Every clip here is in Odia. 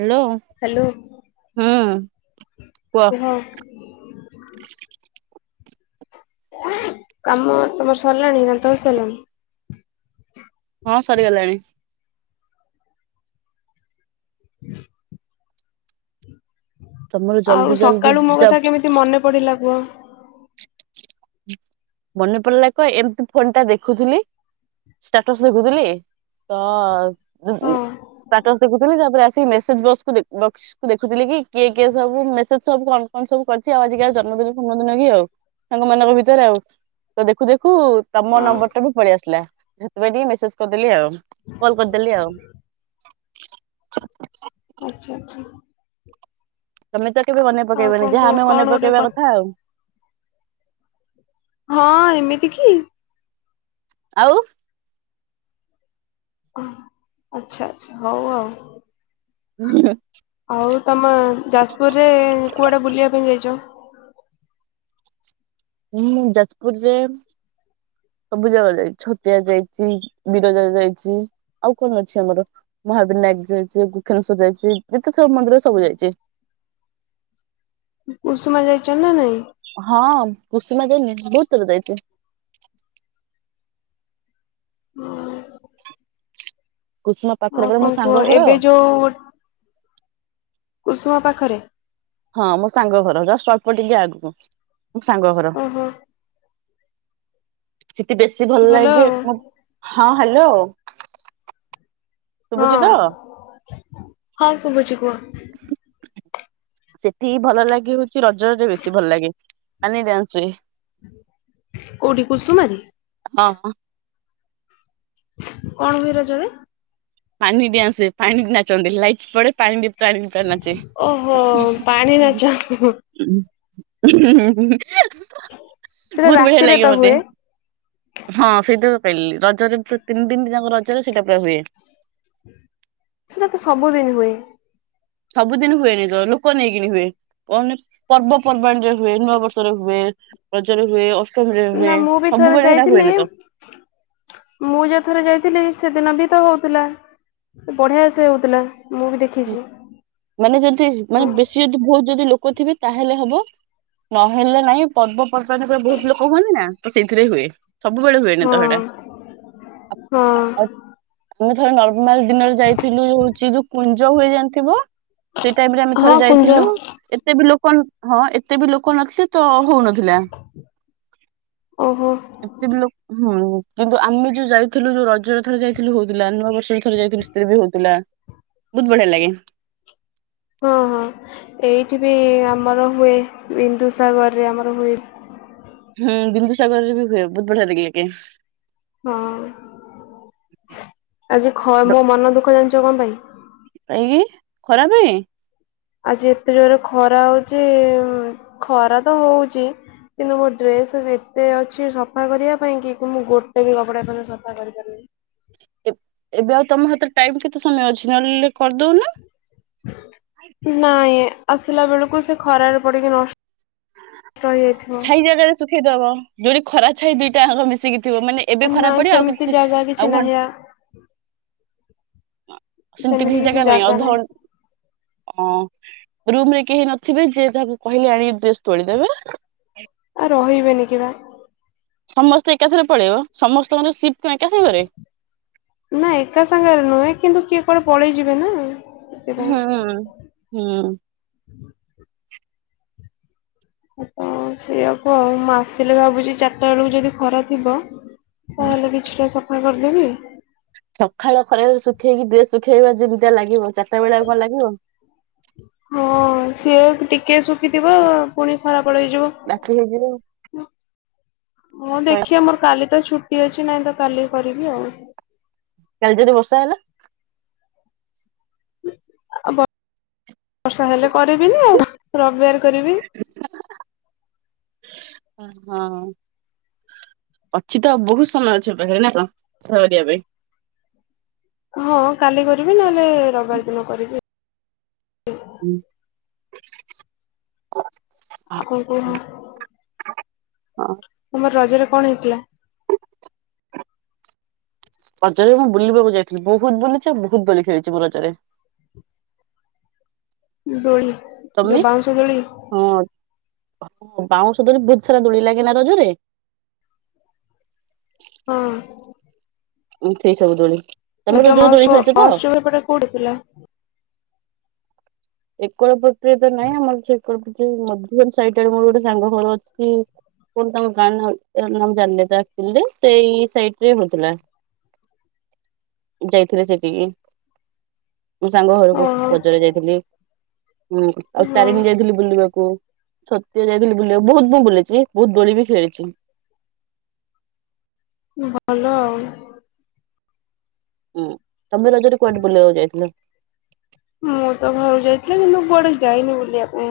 ହ୍ୟାଲୋ ହଁ। ହ୍ୟାଲୋ କୁହ? କାମ ତମର ସରିଲାଣି ଦାନ୍ତ ଘସିସାରିଲଣି? ହଁ ସରିଗଲାଣି। [inaudible] ତମର ଜଲ୍ଦି ଆଉ ଜଲ୍ଦି ସକାଳୁ ମୋ ଯ କଥା କେମିତି ମନେ ପଡିଲା କୁହ? ମନେ ପଡ଼ିଲା କହ ଏମିତି ଫୋନ ଟା ଦେଖୁଥିଲି ସ୍ଟାଟସ ଦେଖୁଥିଲି ତ ହଁ ସାଟସ୍ ଦେଖୁଥିଲି ତାପରେ ଆସିକି ମେସେଜବକ୍ସ କୁଦେଖ ବକ୍ସକୁ ଦେଖୁ ଦେଖୁଥିଲ କିଏ କିଏ ସବୁ ମେସେଜ ସବୁ କଣ କଣ ସବୁ କରିଛି ଆଉ କାହା ଜନ୍ମ ସାଙ୍ଗ ମାନଙ୍କ ଭିତରେ ଆଉ ତ ଦେଖୁ ଦେଖୁ ତମ ହଁ। ନମ୍ବର ଟା ବି ପଳେଇ ଆସିଲା ସେଥିପାଇଁ ଟିକେ ମେସେଜ କରିଦେଲି ଆଉ। କଲ କରିଦେଲି ଆଉ। ଆଛା ଆଛା। ତମେ ତ କେବେ ମନେ ଆଉ ପକେଇବନି କଣ ଯାହା କୁହ ଆମେ କଣ ମନେ ଗୋଟେ ପକେଇବା କ କଥା ଆଉ। ହଁ ଏମିତି କି? ଆଉ। ଆଚ୍ଛା ଆଛା ହଉ ଆଉ। ହୁଁ। ଆଉ ତମ ଯାଜପୁରରେ କୁଆଡେ ବୁଲିବା ପାଇଁ ଯାଇଛ? ହୁଁ ଯାଜପୁରରେ ସବୁ ଜାଗ ଯାଇଛି ଛତିଆ ଯାଇଛି, ବିରଜା ଯାଇଛି ଆଉ କଣ ଅଛି ଆମର? ମହାବିନାୟକ ଯାଇ ବୁକ୍ଷଣେଶ୍ୱର ଯାଇଛି ଯେତେ ସବୁ ମନ୍ଦିର ସବୁ ଯାଇଛି। ଉଷୁମା ଯାଇଛ ନା ନାଇଁ? ହଁ କୁସିମା ଯାଇନି ବହୁତ ଥର ଯାଇଛି। କୁସୁମା ପାଖରେ ଆଉ ପରା ମୋ କଣ ସାଙ୍ଗ କୁହ ଘର ଏବେ ଯୋଉ କୁସୁମ ପାଖରେ ହଁ ମୋ ସାଙ୍ଗ ଘର ଜଷ୍ଟ ଅଳ୍ପ ଟିକେ ଆଗକୁ ମୋ ସାଙ୍ଗ ଘର ଓହୋ ସେଠି ବେଶୀ ଭଲ ଲାଗେ ହଁ ହ୍ୟାଲୋ ଆ! ହଁ ହଁ ଶୁଭୁଛି କୁହ? ସେଠି ଭଲ ଲାଗି ହଉଛି ରଜଜ ବେଶୀ ଭଲ ଲାଗେ କାନ ଡ୍ୟାନ୍ସ ହୁ କଉଠ କସୁମାରେ? କଣ ହୁଏ ରଜରେ? ପାଣି ଡିଏଆଁସେ ହୁଏ ପାଣି ନାଚତ୍ନି ଲାଇଟି ପଡେ ପାଣି ତାଣି ପା ନାଚେ ଓହୋ ପାଣି ହୁଁ ନାଚ ହୁଁ ହୁଁ। ହୁଁ ହୁଁ ହ୍ନେ। ସେଟା ବହୁତ ବଢିଆ ରାତିରେ ଲାଗିବ ତ ମତେ ହୁଏ। ହଁ ସେଇତୁ। ପାଇଲି ରଜରେ ତିନି ଦତିିନି ଯାକ ରଜରେ ସେଇଟା ପୁରା ହୁଏ। ସେଟା ତ ସବୁଦିନ ହୁଏ। ସବୁଦିନ ହୁଏନି ତ ଲୋକ ନେଇକିନି ହୁଏ ପଣି ପର୍ବପର୍ବାଣିୀରେ ହୁଏ ନୂଆ ବର୍ଷରେ ହୁଏ। ପ୍ରଚାର ହୁଏ। ଅଷ୍ଟମୀରେ ନା ହୁଏ ମୁଁ ବି ଥରେ ସବୁବେଳେ ସେଇଟା ଯାଇଥିଲି ହୁଏନି ତ। ମୁଁ ଯୋଉ ଥରେ ଯାଇଥିଲି। ସେଦିନ ବି ତ ହଉଥିଲା ସେ ବଢିଆ ସେ ହଉଥିଲା। ମୁଁ ବି ଦେଖିଛି ମାନେ ଯଦି ମାନେ ହଁ ବେଶୀ ଯଦି ବହୁତ ଯଦି ଲ ଲୋକଥିବେ ତାହେଲେ ହବ ନହେଲେ ନାଇଁ ପର୍ବପର୍ବାଣି ପରେ ବହୁତ ଲୋକ ହୁଅନ୍ତିି ନା? ତ ସେଇଥିରେ ହୁଏ ସବୁବେଳେ ହୁଏନି ହଁ। ତ ସେଇଟା। ହଁ ତମେ ଥରେ ନର୍ମମାଲ ଦିନରେ ଯାଇଥିଲୁ ହଉଛି ଯୋଉ। କୁଞ୍ଜ ହୁଏ ଯାଇଣିଥିବ ସେଇ ଟାଇମି ରେ ଆମେ ଥରେ ହଁ କୁଞ୍ଜ ଯାଇଥିଲୁ ଏତେ ବି ଲୋକ ହଁ ଏତେ ବି ଲୋକ ନଥିଲେ ତ ହଉନଥିଲା ଓହୋ ଏତେ ବି ଲୋକ ହୁଁ। କିନ୍ତୁ ଆମେ ଯୋଉ ଯାଇଥିଲୁ ଯୋଉ ରଜରେ ଥରେ ଯାଇଥିଲୁ ହଉଥିଲା ନୂଆ ବର୍ଷର ଥରେ ଯାଇଥିଲୁ ସ୍ତ୍ରୀ ବି ହଉଥିଲା। ବହୁତ ବଢିଆ ଲାଗେ। ଓ ହୋ। ଏଠି ବି ଆମର ହୁଏ ବିନ୍ଦୁସାଗରରେ ଆମର ହୁଏ। ହୁଁ ବିନ୍ଦୁ ସାଗରରେ ବି ହୁଏ ବହୁତ ବଢିଆ ଲାଗିଲ ଲ କେ। ହଁ ଆଜି ମୋ ମନ ଦୁଃଖ ଜାଣିଛ କଣ ପାଇଁ? କହିକି ଖରା ପାଇଁ। ଆଜି ଏତେ ଜୋର ଖରା ହଉଛି ଖରା ତ ହଉଛି। କିନ୍ତୁ ମୋ ଡ୍ରେସ କେତେ ଅଛି ସଫା କରିବା ପାଇଁ କି ମୁଁ ଗୋଟେ ବି କପଡା ପ ସଫା କରିପାରିଲିନି। ଏବେ ଆଉ ତମ ହାତରେ ଟାଇମ କେତେ ସମୟ ଅଛି ନହେଲେଲେ କରିଦଉନ। ନାଇଁ ଆସିଲା ବେଳକୁ ସେ ଖରାରେ ପଡିକି ନଷ୍ଟ ରହିଯାଇଥିବ। ଦବ ଯୋଉଠି ଖରା ସେ ଦିଟା ଆଙ୍କ ମିଶିକି ଥିବ ମାନେ ଏବେ ଖରାପ ନାଇଁ ପଡିବ ଆଉ ସେମିତି କିଛି ଜାଗା କିଛି ଆଉ ଘ ନାହିଁ ଆ ସେମିତି କିଛି ଜାଗା ନାହିଁ ଅଧ ଓ ରୁମ ରେ କେହି ନଥିବେ ଯିଏ ତାହାକୁ କହିଲେ ଆଣି ଡ୍ରେସ୍ ତୋଳିଦେବେ। କହିବେନି କି ବା। ସମସ୍ତେ ଏକାଥରେ ପଳେଇବ ସମସ୍ତଙ୍କର କଣ ଏକା ସାଙ୍ଗରେ ନା ଏକା ସାଙ୍ଗରେ ନୁହେଁ କିନ୍ତୁ କିଏ କୁଆଡେ ପଳେଇ ଯିବେ ନା। ସେଥିପାଇଁ ହଁ ହୁଁ। ତ ସେଇଆକୁ ଆଉ ମୁଁ ଆସିଲେ ଭାବୁଛି ଚାରିଟା ବେଳକୁ ଯଦି ଖରା ଥିବ। ତାହେଲେ କିଛିଟା ସଫା କରିଦେବି। ସକାଳ ଖରୋରେ ଶୁଖେଇକି ଡ୍ରେସ୍ ଶୁଖେଇବା ଯେମିତିଆ ଲାଗିବ। ଚାରିଟା ବେଳକୁ ଭଲ ଲାଗିବ। ହଁ ସିଏ ଟିକେ ଶୁଖିଥିବ ପୁଣି ଖରାପଲହେଇଯିବ। ରାତି ହେଇଯିବ ହଉ ଶୋଇଲା। ଦେଖିଆ ମୋର କାଲି ତ ଛୁଟି ଅଛି ନାହିଁ ତ କାଲି କରିବି ଆଉ। କାଲି ଯଦି ବସା ହେଲା। [unintelligible] ବର୍ଷା ହେଲେ କରିବି ନି ଆଉ ରବିବାର କରିବି। ହଁ। ଅଛି ତ ବହୁତ ସମୟ ଅଛି ପାଖରେ ନା ଙ୍କ ସଫା କରିବା ପାଇଁ। ହଁ କାଲି କରିବି ନହେଲେ ରବିବାର ଦିନ କରିବି ଆଉ। ହୁଁ। ଆପଣ କହ ହଁ ତମର ରଜରେ କଣ ହେଇଥିଲା? ରଜରେ ମୁଁ ବୁଲିବାକୁ ଯାଇଥିଲି ବହୁତ ବୁଲିଛି ଆଉ ବହୁତ ବଲି ଖେଳିଛି ମୋ ରଜରେ। ଦୋଳି ଯଉ ବାଉଶ ଦୋଳି! ବାଉଁ ସଧ ବହୁତ ସାରା ଦୋଳି ଲାଗେ ନା ରଜରେ ହଁ। ଉଁ ସେଇ ସବୁ ଦୂଳି। ଯ ମହୋତ୍ ମହୋତ୍ସବପଟେ କୋଉଠି ଥିଲା? ଏକ ପ୍ରକ୍ରିୟା ନା ଆମର ସେ ମଧୁବନ ସାଇଡ ଆଡେ ମୋର ଗୋଟେ ସାଙ୍ଗ ଘର ଅଛି କଣ ତାଙ୍କ ଗାଁ ନା ଜାଣିଲେ ସେଇ ସାଇଟ ରେ ହଉଥିଲା। ଯାଇଥିଲେ ସେଠିକି ମୋ ସାଙ୍ଗ ଘରକୁ ଓହୋ ଗଜରେ ଯାଇଥିଲି। ହୁଁ ଆଉ ତାରିଣୀ ହଁ। ଯାଇଥିଲି ବୁଲିବା ଚତିୟା ଯାଇଥିଲି ବୁଲ ବହୁତ ମୁଁ ବୁଲିଛି ବହୁତ ବୋଳି ବି ଖେଳିଛି। ଭଲ ଆଉ। ହୁଁ ତମେ ନଜରେ କୁଆଡେ ବୁଲିବାକୁ ଯାଇଥିଲ? ମୁଁ ତ ଘରୁକୁ ଯାଇଥିଲି କିନ୍ତୁ କୁଆଡେ ଯାଇନି ବୁଲିବାକୁ।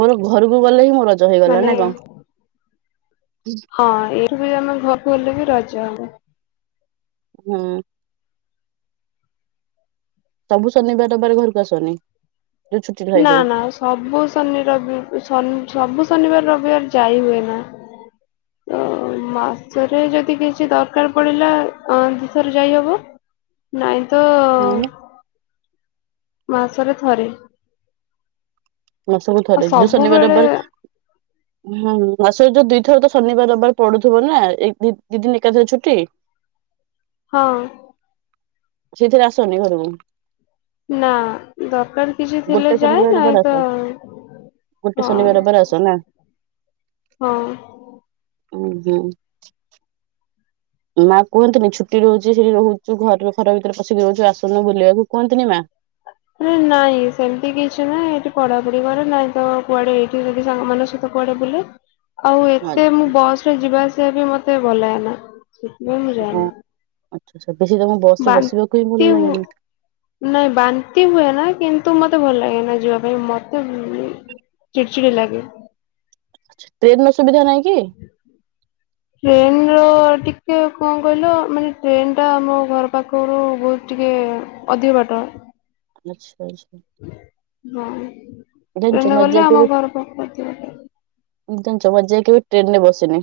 ମୋର ଘରକୁ ଗଲେ ହିଁ ମୋ ରଜ ହେଇଗଲା ନା ମାନେ କଣ? ହଁ ଏଇଠ ବି ଆମେ ଘଲେ ବି ରଜ ଆମର। ହୁଁ। ସବୁ ଶନିବାରବାର ଘରକୁ ଆସନି! ଯୋଉ ଛୁଟି ଥାଏ ନା ଯୋଉ ନା ସବୁ ଶନି ରବି ସବୁ ଶନିବାର ରବିବାର ଯାଇ ହୁଏ ନା। ତ ମାସରେ ଯଦି କିଛି ଦରକାର ପଡିଲା ଦଶରେ ଯାଇ ହବ ନାଇଁ ତ ହୁଁ। ମାସରେ ଥରେ। ମାସକୁ ଆଉ ଥରେ ଯୋଉ ଶନିବାର ସବୁବେଳେ ନମ୍ବର ହଁ ମାସ ଯୋଉ ଦି ଥର ତ ଶନିବାର ରବାର ପଡୁଥିବ ନା ଏ ଦି ଦିନ ଏକାଥରେ ଛୁଟି ହଁ। ସେଥିରେ ଆସନି ଘରକୁ? ନା ଦରକାର କିଛି ଥିଲେ ଯାଏ ନାଇଁ ତ ଗୁଟେ ହଁ ସନ ବରବର ଆସୋ ନା? ହଁ। ଓ ହୋ। ମା କୁହନ୍ତିନି ଛୁଟି ରହୁଛି ସେଠି ରହୁଛି ଘର ଘର ଭିତରେ ପଶିକି ରହୁଛୁ ଆସୁନୁ ବୁଲିବାକୁ କୁହନ୍ତିନି ମା? ନାଇଁ ସେମିତି କିଛି ନାହିଁ ଏଠି ପଡା କରିବାର ନାଇଁ ତ କୁଆଡେ ଏଇଠି ଯଦି ସାଙ୍ଗ ମାନଙ୍କ ସହିତ କୁଆଡେ ବଲେ ଆଉ ହଁ ଏତେ ମୁଁ ବସ ରେ ଯିବା ଆସିବା ବି ମତେ ଭଲ ହଏନା ସେଥିପାଇଁ ମୁଁ ହଁ ଯାଏନି। ଆଚ୍ଛା ବେଶୀ ତମ ବସ ରେ ବସିବାକୁ ହିଁ ଭଲ ବାନ୍ତି ଲାଗେନି ହ ନାଇଁ ବାନ୍ତି ହୁଏ ନା କିନ୍ତୁ ତୁ ମତେ ଭଲ ଲାଗେ ନା ଯିବା ପାଇଁ ମତେ ଚିଡି ଚିଡି ଲାଗେ ଟ୍ରେନ ନ ସୁବିଧା ନହିଁ। [unintelligible] ଟିକେ କଣ କହିଲ ମାନେ ଟ୍ରେନ୍ଟା ଆମ ଘର ପାଖରୁ ବହୁତ ଟିକେ ଅଧିକ ବାଟଣ ଆଚ୍ଛା। ହଁ ଜାଣିଛ ଟ୍ରେନ ଗଲେ ମଜା ଆମ ଘର ପାଖିବା ପାଇଁ ଏକଦମ ଜମା ଯାଇକି ଟ୍ରେନରେ ବସନି।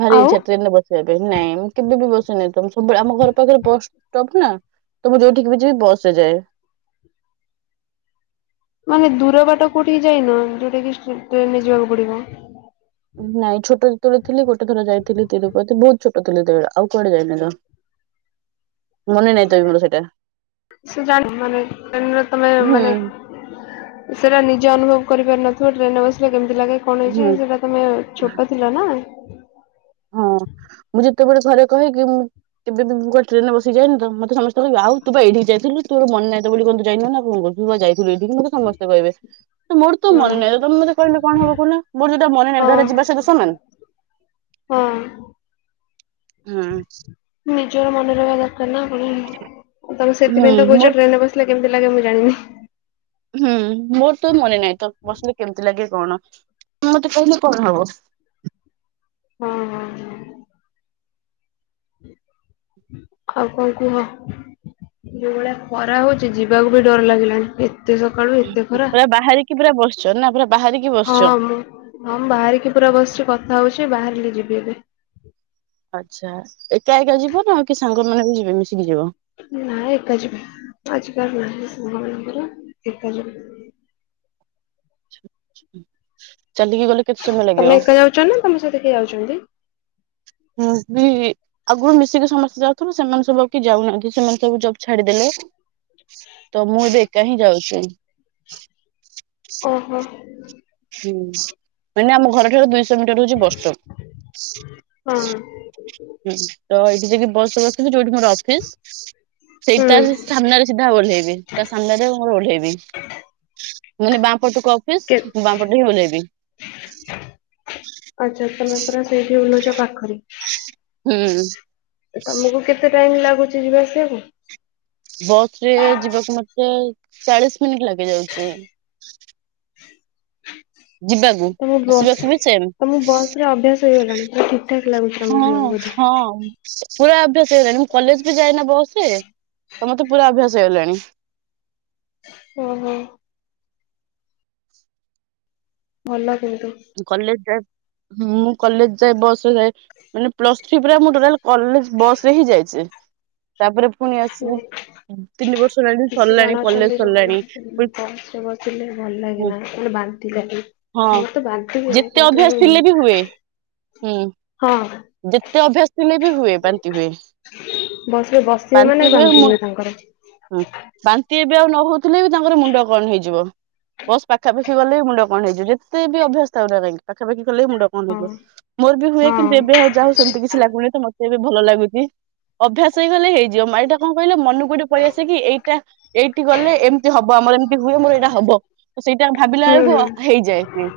ଭାରି ଆଉ ଇଛା ଟ୍ରେନ ରେ ବସିବା ପାଇଁ, ନାଇଁ ମୁ କେବେ ବି ବସିନି ତ ସବୁବେଳେ ଆମ ଘର ପାଖରେ ବସ୍ ଷ୍ଟପ ନା। ତ ମୁ ଯେଉଁଠିକି ବି ଯିବି ବସରେ ଯାଏ। ମାନେ ଦୂର ବାଟ କୋଉଠିକି ଯାଇନୁ, ଯୋଉଟା କି ଟ୍ରେନରେ ଯିବାକୁ ପଡିବ? ନାଇଁ ଛୋଟ ଯେତେବେଳେ ଥିଲି ଗୋଟେ ଥର ଯାଇ ଥିଲି ତ୍ରିପତି ବହୁତ ଛୋଟ ଥିଲି ସେତେବେଳେ, ଆଉ କୁଆଡେ ଯାଇନି ଜମା। ମନେ ନାଇଁ ତେବେରୁ ସେଟା ସେ ଜାଣି ମାନେ ଟ୍ରେନ ତମେ ମାନେ ହୁଁ ସେଇଟା ନିଜେ ଅନୁଭବ କରି ପାରିନ ଟ୍ରେନରେ ବସିଲେ କେମିତି ଲାଗେ କ'ଣ ହୁଁ ହେଇଛି ସେଇଟା ତମେ ଛୋଟ ଥିଲ ନା। ହଁ, ମୁଁ ଯେତେବେଳେ ଘରେ କହେକି ମୁ କେବେ ବି ଗୋଟେ ଟ୍ରେନରେ ବସିି ଯାଇନି ତ ମତେ ସମସ୍ତେ ତର ଆଉ ତୁ ଵା ଏଠିକି ଯାଇଥିଲୁ, ତୋର ମନ ନାହି ଏତେ ବଳି ଏପର୍ଯନ୍ତ ଯାଇନୁ ନା କ'ଣ କରୁଛୁ? ତୁ ଵା ଯା ପୁରେଇବି କିନ୍ତୁ ମତେ ସମସ୍ତେ କହିବେ। ମୋର ତ ହଁ ମନେ ନାହିଁ, ତମେ ମତେ କହିଲେ କଣ ହବ କହୁନ? ମୋର ଯଉଟା ମନେ ନାହିଁ ହଁ ଯାହାରେ ଯିବା ସହିତ ସମାନ। ହଁ ହୁଁ ନିଜର ମନେ ରହିବା ଦରକାର ନା ପୁଣି, ତେଣୁ ସେଥିର ହୁଁ ପାଇଁ ତ ମୋ କହୁଛ ଟ୍ରେନରେ ବସିଲେ, କେମତି ଲାଗେ ମୁଁ ଜାଣିନି? ହୁଁ, ମୋର ତ ମନେ ନାହିଁ ତ ବସିଲେ କେମିତି ଲାଗେ କ'ଣ? ମତେ କହିଲେ କଣ ହବ। ହଁ ହଁ ହ। ଆଉ କଣ କୁହ? ଏ ଭଳିଆ ଖରା ହଉଛି, ଯିବାକୁ ବି ଡର ଲାଗିଲାଣି। ଏତେ ସକାଳୁ ଏତେ ଖରା। ପୁରା ବାହାରିକି ପୁରା ବସିଛ ନା ପୁରା ବାହାରିକି ହଁ ବସିଛ ମୁଁ ଆମେ ବାହାରିକି ପୁ ଭିତରେ ବସିଛି କଥା ହଉଛି, ବାହାରିଲି ଯିବି ଏବେ। ଆଚ୍ଛା, ଏକା ଏକା ଯିବନା କି ସାଙ୍ଗମାନେ ବି ଯିବେ ମିଶି। ନାଏ ଏକା ଯିବି। ଆଜିକାର ନା [inaudible] ଏକା ଯିବି। ଛ ତମେ ଏକା ଯାଉଛ ନା, ତମ ସହିତ କିଏ ଯାଉଛନ୍ତି? ମୁଁ ବି ଆଗରୁ ମିଶିକି ସମସ୍ତେ ଯାଉଥିଲୁ, ସେମାନେ ସବୁ କି ଯାଉନାହାନ୍ତି ସେମାନେ ସବୁ ଜବ୍ ଛାଡିଦେଲେ। ତ ମୁଁ ଏବେ ଏକା ହିଁ ଯାଉଛି। ଓହୋ, ହୁଁ, ମାନେ ଆମ ଘର ଠାରୁ ଦୁଇଶହ ମିଟର ହଉଛି ବସ ଷ୍ଟପ। ହଁ ହୁଁ, ତ ଏଇଠି ଯାଏକି ବସ ବସିଛି ଯୋଉଠି ମୋର ଅଫିସ। ସେଇ ହୁଁ ତାହାରି ସାମ୍ନାରେ ସିଧା ଓହ୍ଲେଇବି, ତା ସାମ୍ନାରେ ମୁଁ ଓଲ୍ହେଇବି। ପୂର୍ବକୁ କେ ଅଫିସ ବାମପଟେଇ ଓଲ୍ହେଇବି। ଆଚ୍ଛା, ତମେ ପୁରା ସେଇଠି ଓଲ୍ହଉଛ। ପାଖରେ, ହୁଁ ତମକୁ କେତେ ଟାଇମ୍ ଲା ପୁଛିକି ବସିବୁ। ବସରେ ଯିବାକୁ ମତେ ଚାଳିଶ ମିନିଟ ଲାଗେ ବସରେ ଯିବାକୁ? ତମ ବସ୍ ଆସିବାକୁ ବି ସେମ? ତମ ବସ୍ ରେ ଅଭ୍ୟାସ ହେଇଗଲାଣି ପୁରା ଠିକ ଠାକ ଲାଗୁଛି ତମକୁ ଯିବାକୁ ହଁ। ବୋଧେ। ହଁ। ପୁରା ଅଭ୍ୟାସ ହେଇଗଲାଣି, ମୁଁ କଲେଜ ବି ଯାଇନା ବସରେ ତ ମତେ ପୁରା ଅଭ୍ୟାସ ହେଇଗଲାଣି। ହୁଁ ହୁଁ ଭଲ କଲେଜ ଯାଏ ମୁଁ କଲେଜ ଯାଏ ବସରେ ମାନେ ପ୍ଲସଟୁ ପୁରା ମର ଟୋଟାଲ କଲେଜ ବସରେ ହିଁ ଯାଇଛି ତାପରେ ପୁଣି ଆସିବୁ କିନ୍ତୁ। କିଛି ଜଣ ଅଛନ୍ତି, ସରିଲାଣି ଜଗନ୍ନାଥ ପୁଣି ବସ ରେ ବସିଲେ ଭଲ ଲାଗେନା ମାନେ ହଁ ମୁଁ ତ ବାଦ୍ ଦ ନା ଯେତେ କିନ୍ତୁ, ଅଭ୍ୟାସ ଥିଲେ ବି ହୁଏ ହୁଁ ହଁ। ଯେତେ ଅଭ୍ୟାସ ଥିଲେ ବି ହୁଏ। ହ ବସ ରେ ବସିବେ ବାନ୍ତି ମାନେ ହୁଏ ମୁ ତାଙ୍କର। ହଁ ବାନ୍ତି ଏବେ ଆଉ ନ ହଉଥିଲେ ବି ତାଙ୍କର ମୁଣ୍ଡ କଣ ହେଇଯିବ। ବସ୍ ପାଖାପାଖି ଗଲେ ମୁଣ୍ଡ କଣ ହେଇଯିବ, ଯେତେ ବି ଅଭ୍ୟାସ ଉ ନା କାହିଁକି ପାଖାପାଖି ଗଲେ ମୁଣ୍ଡ କଣ ହେଇଯିବ। ମୋର ବି ହୁଏ କିନ୍ତୁ ଏବେ ହଁ ଆଉ ଯା ହ ସେମିତି କିଛି, ଲାଗୁନି ତ ମତେ ଏବେ ଭଲ ଲାଗୁଛି। ଅଭ୍ୟାସ ହେଇଗଲେ ହେଇଯିବ ମାରଟା କଣ କହିଲେ ମନକୁ ଗୋଟେ ପଳଆସ କି ଏଇଟା ଏଇଠି ଗଲେ ଏମିତି ହବ ଆଉ। ତମର ଏମିତି ହୁଏ ମୋର ଏଇଟା ହବ ତ ସେଇଟା ଭାବିଲା ହୁଁ ବେଳକୁ ହୁଁ ହେଇଯାଏ ସେ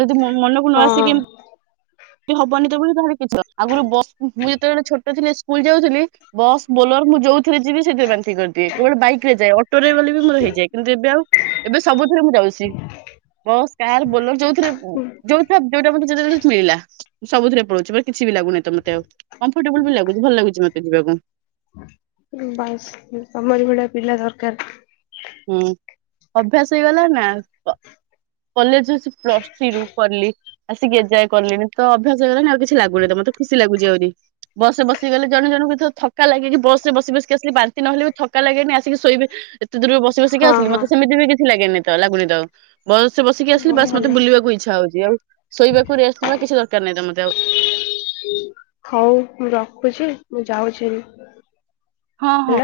ଯଦି ମନକୁ ନ ଆସ କେମତି ହଁ କି ହବନି ତ ତାଲେ କିଛି ଆଗରୁ ବ ମୁଁ, ଯେତେବେଳେ ଛୋଟ ଥିଲି ସ୍କୁଲ ଯାଉଥିଲି ବସ୍ ବୋଲ ମୁଁ ଯୋଉଥିରେ ଯିବି ସେଇଥିରେ ବାନ୍ତି କରିଦିଏ କେବଳ ବାଇକ ରେ ଯାଏ ଅଟୋରେ ବୋଲି ବି ମୋର ହେଇଯାଏ କିନ୍ତୁ ଏବେ ଆଉ ଏବେ ଥି ମୁଁ ଯାଉଛି କ ବୋର ଯୋଉ ଯଉ ଯୋଉଟା ମିଳିଲା ସବୁଥିରେ ପଳଉଛି କିଛି ବି ଲାଗୁନହିି ତ ମତେ ଆଉ କମ୍ଫର୍ଟେବୁଲ ବି ଲାଗୁଛି ଭଲ ଲାଗୁଛି ମତେ ଯିବାକୁ। ବାସ୍ ତମର ଭଳିଆ ପିଲା ଦରକାର। ହୁଁ ଅଭ୍ୟାସ ହେଇଗଲା ନା! କଲେଜ ପ୍ଲସ୍ ଥ୍ରୀ ରୁ କଲି ଆସିକି ଯାଏ କଲିଣି ତ ଅଭ୍ୟାସ କଲାଣି ଆଉ କିଛି ଲାଗୁନି ତମ ମତେ ଖୁସି ଲାଗୁଛି ଆହୁରି ବସ ରେ ବସି ଗଲେ ଜଣେ ଜଣଙ୍କୁ ଏ ଥକା ଲାଗେକି, ବସ ରେ ବସ ବସିକ ଆସିଲି ବାନ୍ତି ନହଲେ ବି ଥକା ଲାଗେନି ଆସିକି ଶୋଇବେ ଦୂରେ ବସିକି ହଁ ଆସିଲି ହଁ ମତେ ସେମିତି ବି କିଛି ଲାଗେନି ତ ଲାଗୁନି ଆଉ ବ ଆକ ଆସ ବ ବା ହଉ ମତ ଭଲ। ବୁଲକୁ ଇଛ ହଉଛି। ଆଉ ଶୋଇବାକୁ ରେ ନବା କିଛି ଦରକାର ନାହିଁ ତ ମତେ ଆଉ ହଉ ମୁଁ ରଖୁଛି ମୁଁ ଯାଉଛି ବି ହଁ ହଁ।